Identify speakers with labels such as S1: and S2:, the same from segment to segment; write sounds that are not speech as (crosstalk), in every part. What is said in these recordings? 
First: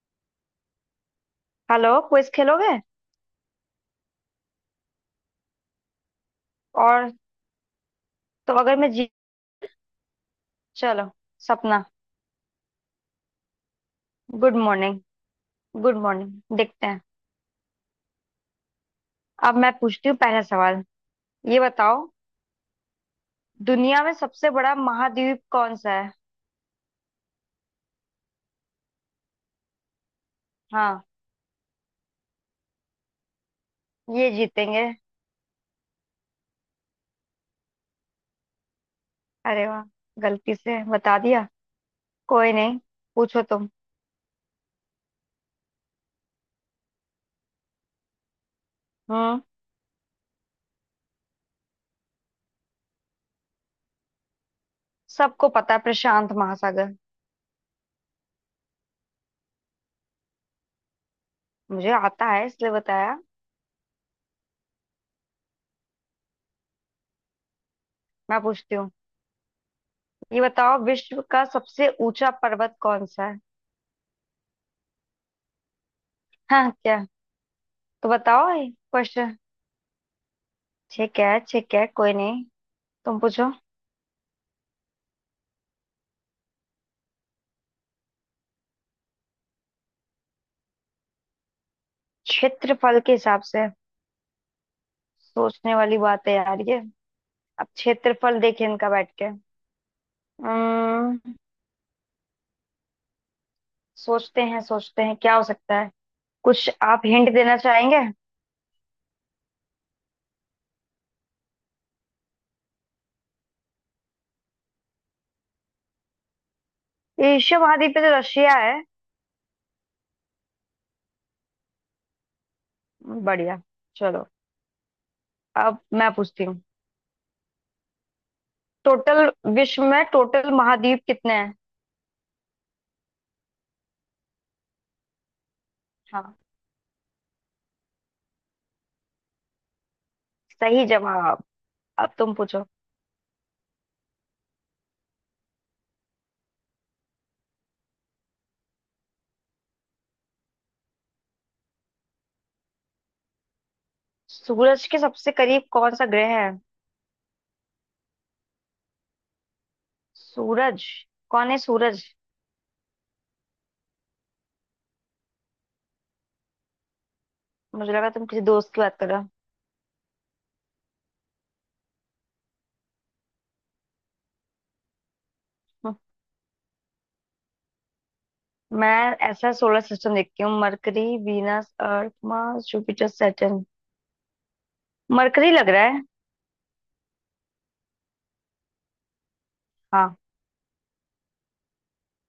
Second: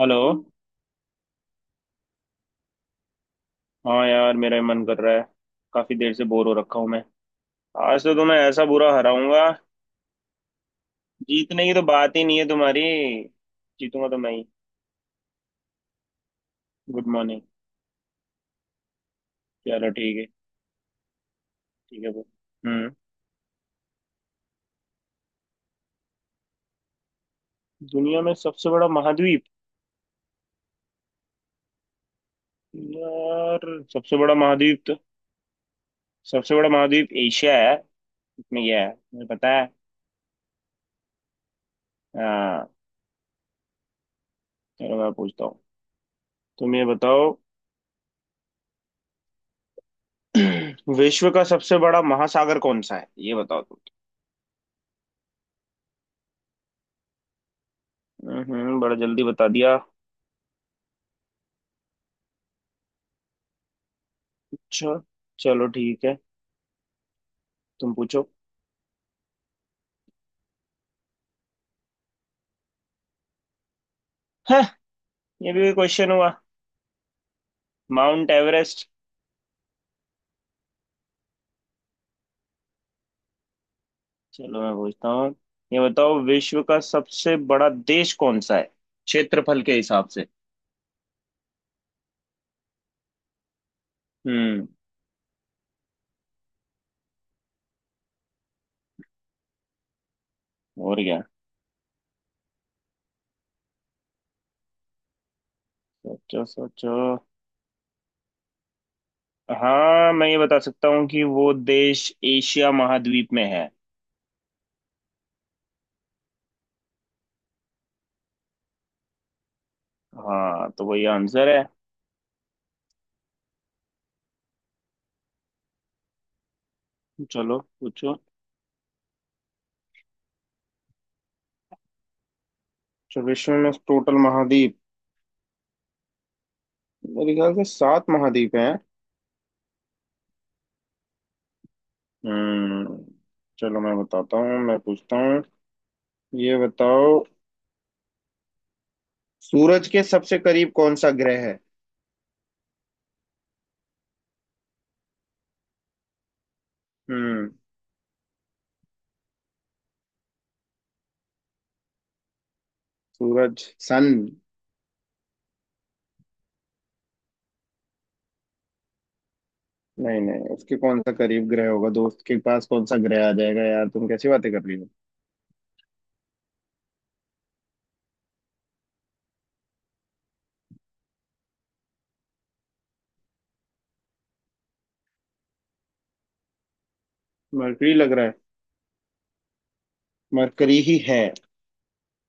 S1: Hello.
S2: Hello, quiz खेलोगे।
S1: हाँ यार मेरा ही मन कर रहा है। काफी देर से बोर हो रखा हूं मैं।
S2: और?
S1: आज तो तुम्हें
S2: तो
S1: ऐसा
S2: अगर मैं
S1: बुरा
S2: जीत।
S1: हराऊंगा।
S2: चलो।
S1: जीतने की तो
S2: सपना।
S1: बात ही नहीं है तुम्हारी। जीतूंगा तो मैं ही।
S2: Good morning. गुड मॉर्निंग, देखते हैं।
S1: Good morning.
S2: अब मैं
S1: चलो
S2: पूछती
S1: ठीक
S2: हूँ
S1: है।
S2: पहला सवाल। ये
S1: ठीक
S2: बताओ,
S1: है वो। हम्म।
S2: दुनिया में सबसे बड़ा महाद्वीप कौन सा है।
S1: दुनिया में सबसे बड़ा महाद्वीप।
S2: हाँ।
S1: यार सबसे
S2: ये
S1: बड़ा महाद्वीप
S2: जीतेंगे।
S1: तो सबसे बड़ा महाद्वीप एशिया है। इसमें क्या है। मुझे पता
S2: अरे
S1: है।
S2: वाह, गलती से बता दिया। कोई
S1: हाँ।
S2: नहीं, पूछो तुम।
S1: चलो मैं पूछता हूँ। तुम ये बताओ।
S2: हम्म।
S1: (clears throat) विश्व का सबसे बड़ा महासागर कौन सा है ये बताओ तुम।
S2: सबको पता है, प्रशांत महासागर।
S1: बड़ा जल्दी बता दिया।
S2: मुझे आता है इसलिए बताया।
S1: अच्छा। चलो ठीक है। तुम पूछो।
S2: मैं पूछती हूँ। ये बताओ, विश्व का सबसे ऊंचा पर्वत कौन सा है।
S1: हाँ ये भी क्वेश्चन हुआ।
S2: हाँ क्या? तो
S1: माउंट
S2: बताओ
S1: एवरेस्ट।
S2: क्वेश्चन। ठीक है ठीक है, कोई नहीं। तुम पूछो।
S1: चलो मैं पूछता हूँ। ये बताओ विश्व का सबसे बड़ा देश कौन सा है क्षेत्रफल के हिसाब से।
S2: क्षेत्रफल के हिसाब से?
S1: हम्म।
S2: सोचने वाली बात है यार ये। अब क्षेत्रफल देखें इनका बैठ के।
S1: और क्या।
S2: अम्म, सोचते हैं, सोचते हैं क्या हो सकता है।
S1: सोचो
S2: कुछ
S1: सोचो।
S2: आप हिंट देना चाहेंगे?
S1: हाँ मैं ये बता सकता हूँ कि वो देश एशिया महाद्वीप में है।
S2: एशिया महाद्वीप पे तो रशिया है।
S1: हाँ तो वही आंसर है।
S2: बढ़िया। चलो अब मैं पूछती हूँ।
S1: चलो पूछो।
S2: टोटल विश्व में टोटल महाद्वीप कितने हैं?
S1: अच्छा विश्व में टोटल महाद्वीप।
S2: हाँ।
S1: मेरे ख्याल से सात महाद्वीप हैं।
S2: सही जवाब। अब तुम पूछो।
S1: हम्म। चलो मैं पूछता हूँ। ये बताओ सूरज के सबसे करीब कौन सा ग्रह है।
S2: सूरज के सबसे करीब कौन सा ग्रह है?
S1: हम्म।
S2: सूरज? कौन है सूरज?
S1: सूरज सन।
S2: मुझे लगा तुम किसी दोस्त की बात कर रहे हो।
S1: नहीं नहीं उसके कौन सा करीब ग्रह होगा? दोस्त के पास कौन सा ग्रह आ जाएगा यार? तुम कैसी बातें कर रही हो।
S2: हम्म। मैं ऐसा सोलर सिस्टम देखती हूँ। Mercury, Venus, Earth, Mars, Jupiter, Saturn. Mercury लग रहा है।
S1: मरकरी लग रहा है।
S2: हाँ।
S1: मरकरी ही है।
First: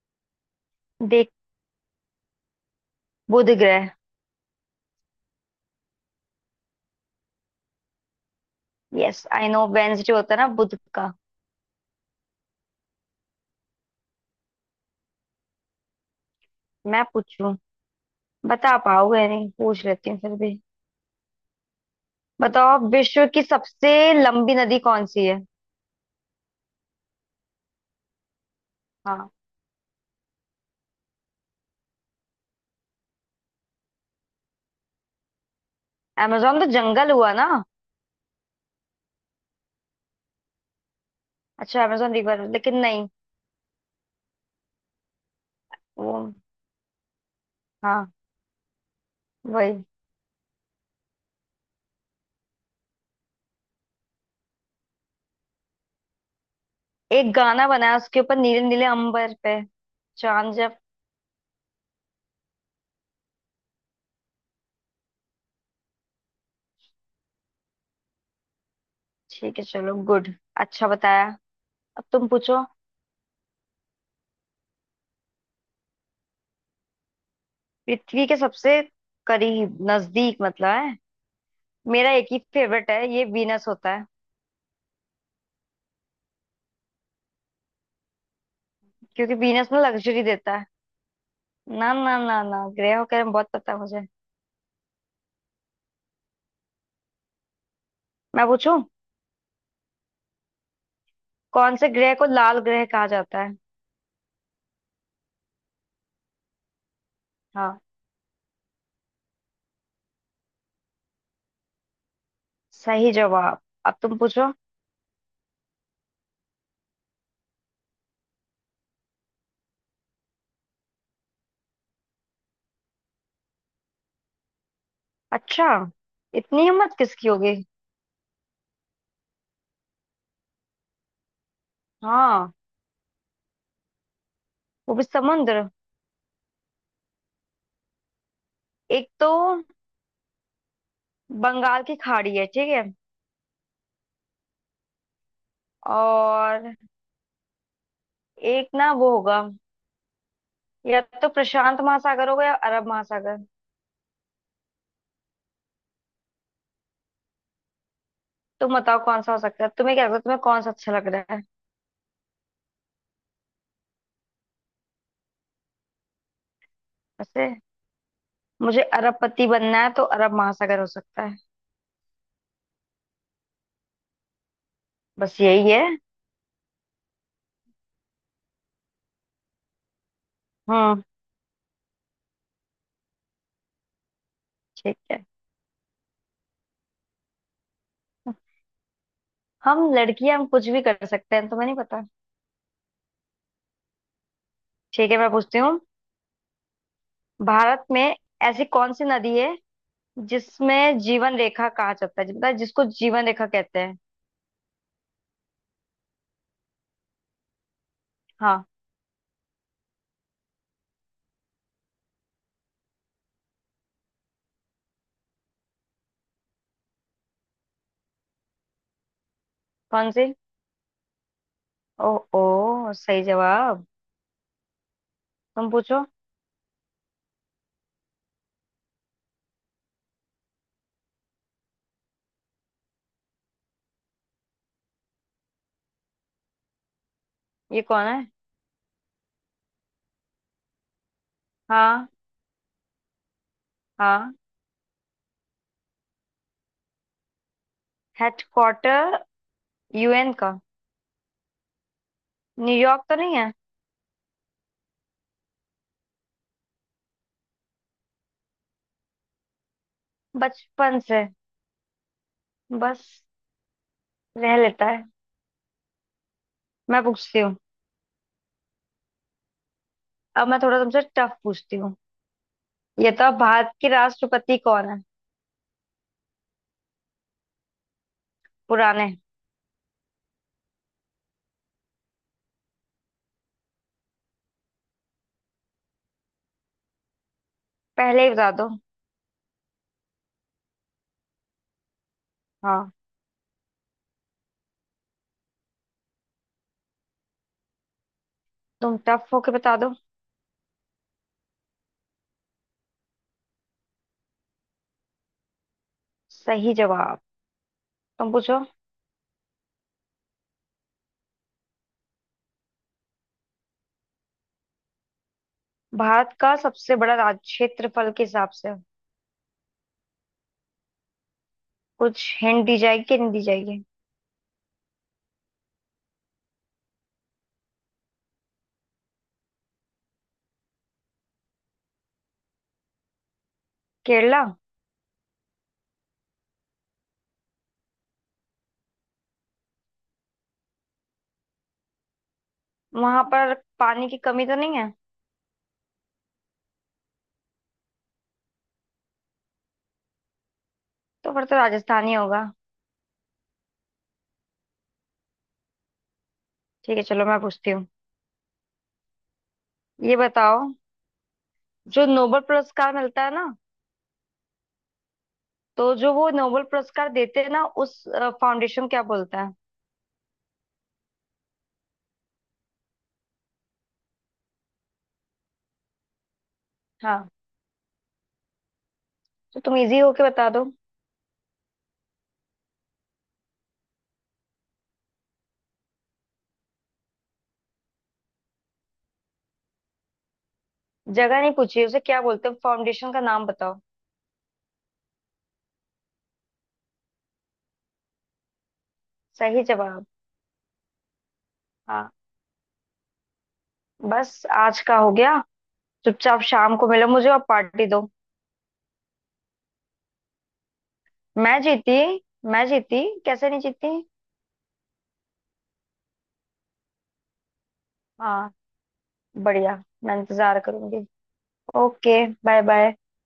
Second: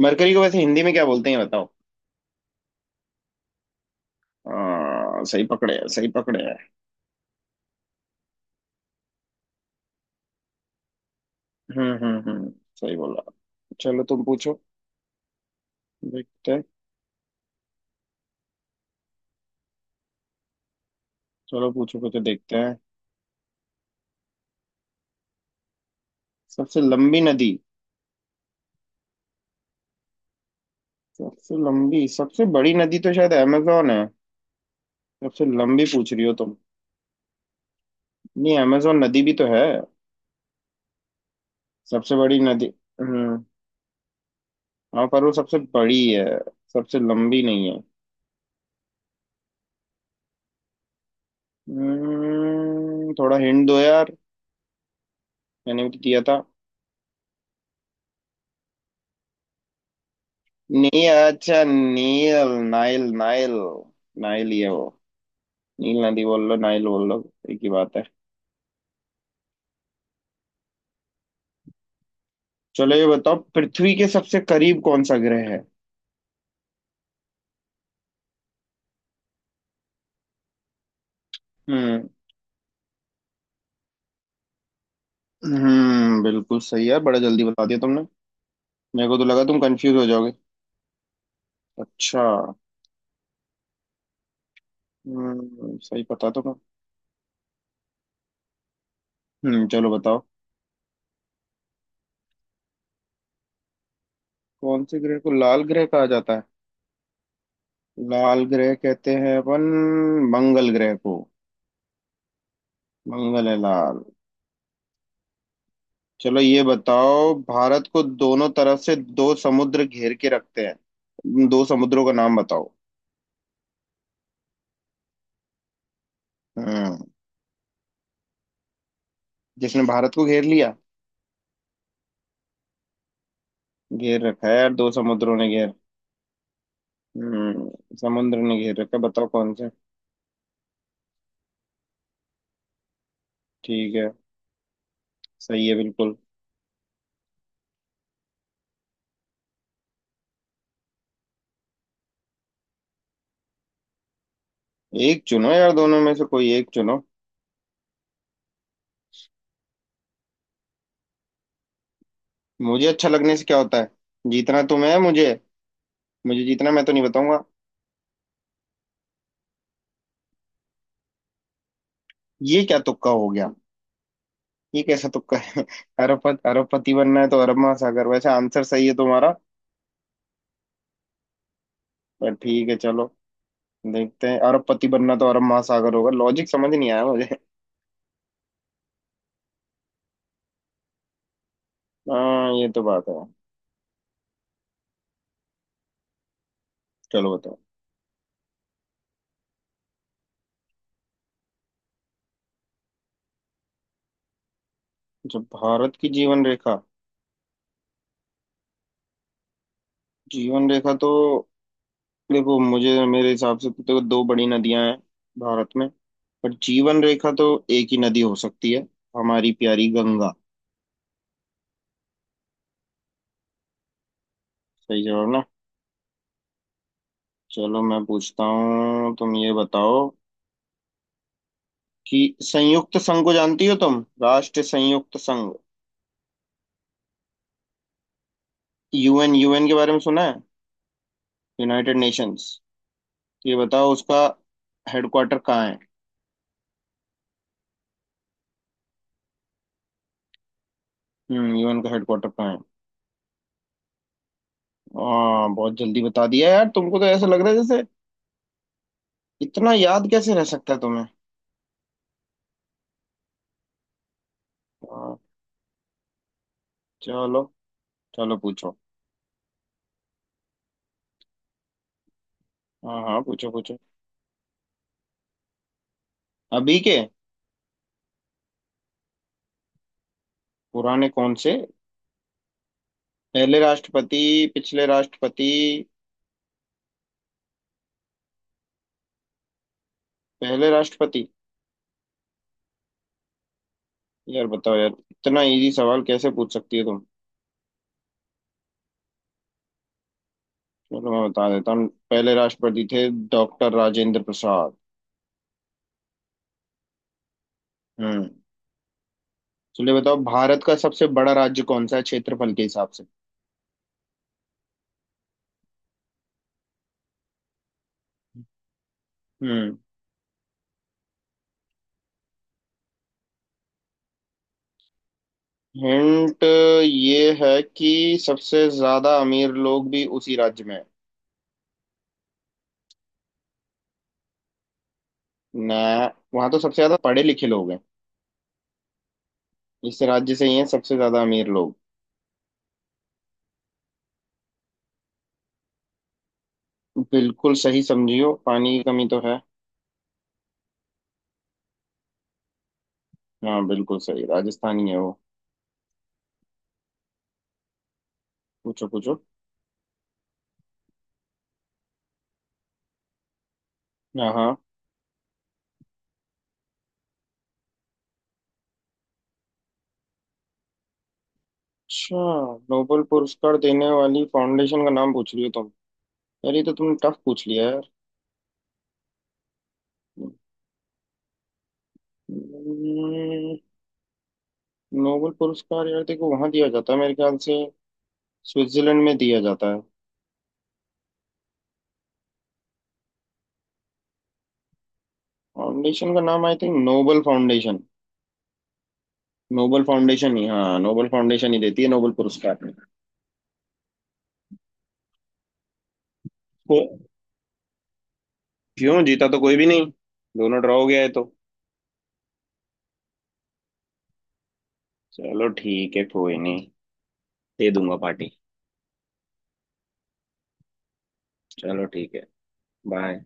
S1: मरकरी को वैसे हिंदी में क्या
S2: देख,
S1: बोलते हैं ये बताओ।
S2: बुध ग्रह।
S1: सही पकड़े हैं सही पकड़े हैं।
S2: यस आई नो, वेंसडे होता है ना बुध का।
S1: हम्म। सही बोला। चलो तुम पूछो। देखते हैं।
S2: मैं पूछूं? बता पाओगे नहीं, पूछ लेती हूँ फिर भी।
S1: चलो पूछो पूछो देखते हैं।
S2: बताओ, विश्व की सबसे लंबी नदी कौन सी है?
S1: सबसे लंबी नदी।
S2: हाँ।
S1: सबसे लंबी सबसे बड़ी नदी तो शायद अमेजोन है। सबसे लंबी पूछ रही हो तुम?
S2: amazon तो जंगल हुआ ना।
S1: नहीं अमेजोन नदी भी तो है।
S2: अच्छा, amazon
S1: सबसे बड़ी
S2: रिवर,
S1: नदी।
S2: लेकिन नहीं।
S1: हम्म। हाँ पर वो सबसे बड़ी
S2: वो।
S1: है, सबसे लंबी नहीं है।
S2: हाँ, वही।
S1: थोड़ा हिंट दो यार। मैंने भी तो दिया था।
S2: एक गाना बनाया उसके ऊपर, नीले नीले अंबर पे चांद।
S1: नी अच्छा नील नाइल नाइल। नाइल ही है वो। नील नदी बोल लो नाइल बोल लो, एक ही बात है।
S2: ठीक है, चलो गुड। अच्छा बताया। अब तुम पूछो।
S1: चलो ये बताओ पृथ्वी के सबसे करीब कौन सा ग्रह है।
S2: पृथ्वी के सबसे करीब, नजदीक मतलब है?
S1: हम्म।
S2: मेरा एक ही फेवरेट है, ये वीनस होता है।
S1: बिल्कुल सही है, बड़ा जल्दी बता दिया तुमने। मेरे को तो
S2: क्योंकि
S1: लगा तुम
S2: वीनस में
S1: कंफ्यूज हो
S2: लग्जरी
S1: जाओगे।
S2: देता है। ना ना
S1: अच्छा।
S2: ना ना, ग्रहों के बारे में बहुत पता है मुझे।
S1: सही पता तो मैं।
S2: मैं पूछूं?
S1: चलो बताओ।
S2: कौन से ग्रह को लाल ग्रह कहा जाता है?
S1: कौन से ग्रह को लाल ग्रह कहा जाता है?
S2: हाँ।
S1: लाल ग्रह कहते हैं अपन मंगल ग्रह को।
S2: सही
S1: मंगल है
S2: जवाब। अब
S1: लाल।
S2: तुम पूछो।
S1: चलो ये बताओ भारत को दोनों तरफ से दो समुद्र घेर के रखते हैं, दो समुद्रों का नाम बताओ।
S2: अच्छा। इतनी हिम्मत
S1: हम्म।
S2: किसकी होगी?
S1: जिसने भारत को घेर लिया
S2: हाँ।
S1: घेर रखा है यार दो
S2: वो भी
S1: समुद्रों ने
S2: समुद्र।
S1: घेर। समुद्र ने घेर रखा है,
S2: एक
S1: बताओ
S2: तो
S1: कौन से।
S2: बंगाल की खाड़ी है, ठीक है।
S1: ठीक है। सही है बिल्कुल।
S2: और एक ना वो होगा, या तो प्रशांत महासागर होगा या अरब महासागर।
S1: एक चुनो यार, दोनों में से कोई एक चुनो।
S2: तुम बताओ कौन सा हो सकता है, तुम्हें क्या लगता है, तुम्हें कौन सा अच्छा लग रहा है?
S1: मुझे अच्छा लगने से क्या होता है? जीतना तुम्हें है मुझे। मुझे जीतना, मैं तो नहीं बताऊंगा।
S2: वैसे, मुझे अरबपति बनना है तो अरब महासागर हो सकता है।
S1: ये क्या तुक्का हो गया? ये कैसा तुक्का
S2: बस
S1: है
S2: यही है।
S1: (laughs) अरबपति अरबपति बनना है तो अरब महासागर? वैसे आंसर सही है तुम्हारा।
S2: हम्म।
S1: पर ठीक है चलो, देखते हैं। अरबपति
S2: ठीक
S1: बनना
S2: है।
S1: तो अरब महासागर होगा, लॉजिक समझ नहीं आया मुझे (laughs)
S2: हम लड़कियां, हम कुछ भी कर सकते हैं, तुम्हें नहीं पता।
S1: हाँ ये तो बात है।
S2: ठीक है, मैं पूछती हूँ।
S1: चलो बताओ।
S2: भारत में ऐसी कौन सी नदी है जिसमें जीवन रेखा कहा जाता है, मतलब जिसको जीवन रेखा कहते हैं?
S1: जब भारत की जीवन रेखा।
S2: हाँ।
S1: जीवन रेखा तो देखो मुझे, मेरे हिसाब से तो दो बड़ी नदियां हैं भारत में, पर जीवन रेखा तो एक ही नदी हो सकती है, हमारी प्यारी
S2: कौन सी?
S1: गंगा।
S2: ओ। ओ, सही जवाब।
S1: सही जवाब ना।
S2: तुम पूछो।
S1: चलो मैं पूछता हूँ। तुम ये बताओ कि संयुक्त संघ को जानती हो तुम? राष्ट्र संयुक्त संघ।
S2: ये कौन है?
S1: यूएन, यूएन के बारे में सुना है? यूनाइटेड
S2: हाँ।
S1: नेशंस। ये बताओ उसका
S2: हाँ।
S1: हेडक्वार्टर कहाँ है।
S2: हेडक्वार्टर, यूएन का?
S1: यूएन का हेडक्वार्टर कहाँ है?
S2: न्यूयॉर्क तो नहीं है?
S1: हाँ बहुत जल्दी बता दिया यार तुमको, तो ऐसा लग रहा है जैसे इतना याद कैसे रह सकता है
S2: बचपन
S1: तुम्हें।
S2: से बस रह लेता है।
S1: हाँ।
S2: मैं पूछती
S1: चलो।
S2: हूँ।
S1: चलो पूछो।
S2: अब मैं थोड़ा तुमसे टफ पूछती हूँ।
S1: हाँ
S2: ये
S1: हाँ
S2: तो अब,
S1: पूछो
S2: भारत
S1: पूछो।
S2: के राष्ट्रपति कौन है?
S1: अभी के?
S2: पुराने।
S1: पुराने कौन से? पहले राष्ट्रपति? पिछले राष्ट्रपति?
S2: पहले ही बता दो।
S1: पहले राष्ट्रपति?
S2: हाँ।
S1: यार बताओ यार इतना इजी सवाल कैसे पूछ सकती है तुम।
S2: तुम टफ होके बता दो।
S1: चलो मैं बता देता हूँ, पहले राष्ट्रपति थे डॉक्टर राजेंद्र प्रसाद।
S2: सही जवाब।
S1: हम्म।
S2: तुम पूछो।
S1: चलिए बताओ भारत का सबसे बड़ा राज्य कौन सा है क्षेत्रफल के हिसाब से।
S2: भारत का सबसे बड़ा राज्य क्षेत्रफल के हिसाब से?
S1: हम्म।
S2: कुछ हिंट दी जाएगी कि नहीं दी जाएगी?
S1: हिंट ये है कि सबसे ज्यादा अमीर लोग भी उसी राज्य में हैं।
S2: केरला।
S1: ना वहां तो सबसे ज्यादा पढ़े लिखे लोग हैं। इस राज्य से ही हैं सबसे ज्यादा अमीर लोग।
S2: वहां पर पानी की कमी तो नहीं है?
S1: बिल्कुल सही समझियो, पानी की कमी तो है।
S2: तो फिर तो राजस्थान ही होगा।
S1: हाँ बिल्कुल सही राजस्थान ही है वो।
S2: ठीक है चलो, मैं पूछती हूँ।
S1: पूछो पूछो।
S2: ये बताओ, जो नोबेल पुरस्कार मिलता है ना,
S1: हाँ हाँ।
S2: तो जो वो नोबेल पुरस्कार देते हैं ना, उस फाउंडेशन क्या बोलता है?
S1: अच्छा, नोबेल पुरस्कार देने वाली फाउंडेशन का नाम पूछ रही हो? यार ये तो तुमने टफ
S2: हाँ,
S1: पूछ लिया यार।
S2: तो तुम इजी होके बता दो।
S1: हम्म, नोबेल पुरस्कार यार देखो वहां दिया जाता है मेरे ख्याल से स्विट्जरलैंड में दिया जाता है।
S2: जगह नहीं पूछी, उसे क्या बोलते हैं, फाउंडेशन का नाम बताओ।
S1: फाउंडेशन का नाम आई थिंक नोबेल फाउंडेशन।
S2: सही
S1: नोबेल
S2: जवाब।
S1: फाउंडेशन ही, हाँ नोबेल फाउंडेशन ही देती है
S2: हाँ।
S1: नोबेल पुरस्कार।
S2: बस, आज का हो गया। चुपचाप शाम
S1: को
S2: को मिलो मुझे और पार्टी दो।
S1: क्यों? जीता तो कोई भी नहीं, दोनों ड्रॉ हो गया है तो।
S2: मैं जीती। मैं जीती, कैसे नहीं जीती।
S1: चलो ठीक है कोई नहीं, दे दूंगा पार्टी।
S2: हाँ, बढ़िया, मैं इंतजार करूंगी।
S1: चलो ठीक है।
S2: Okay, bye bye.
S1: बाय।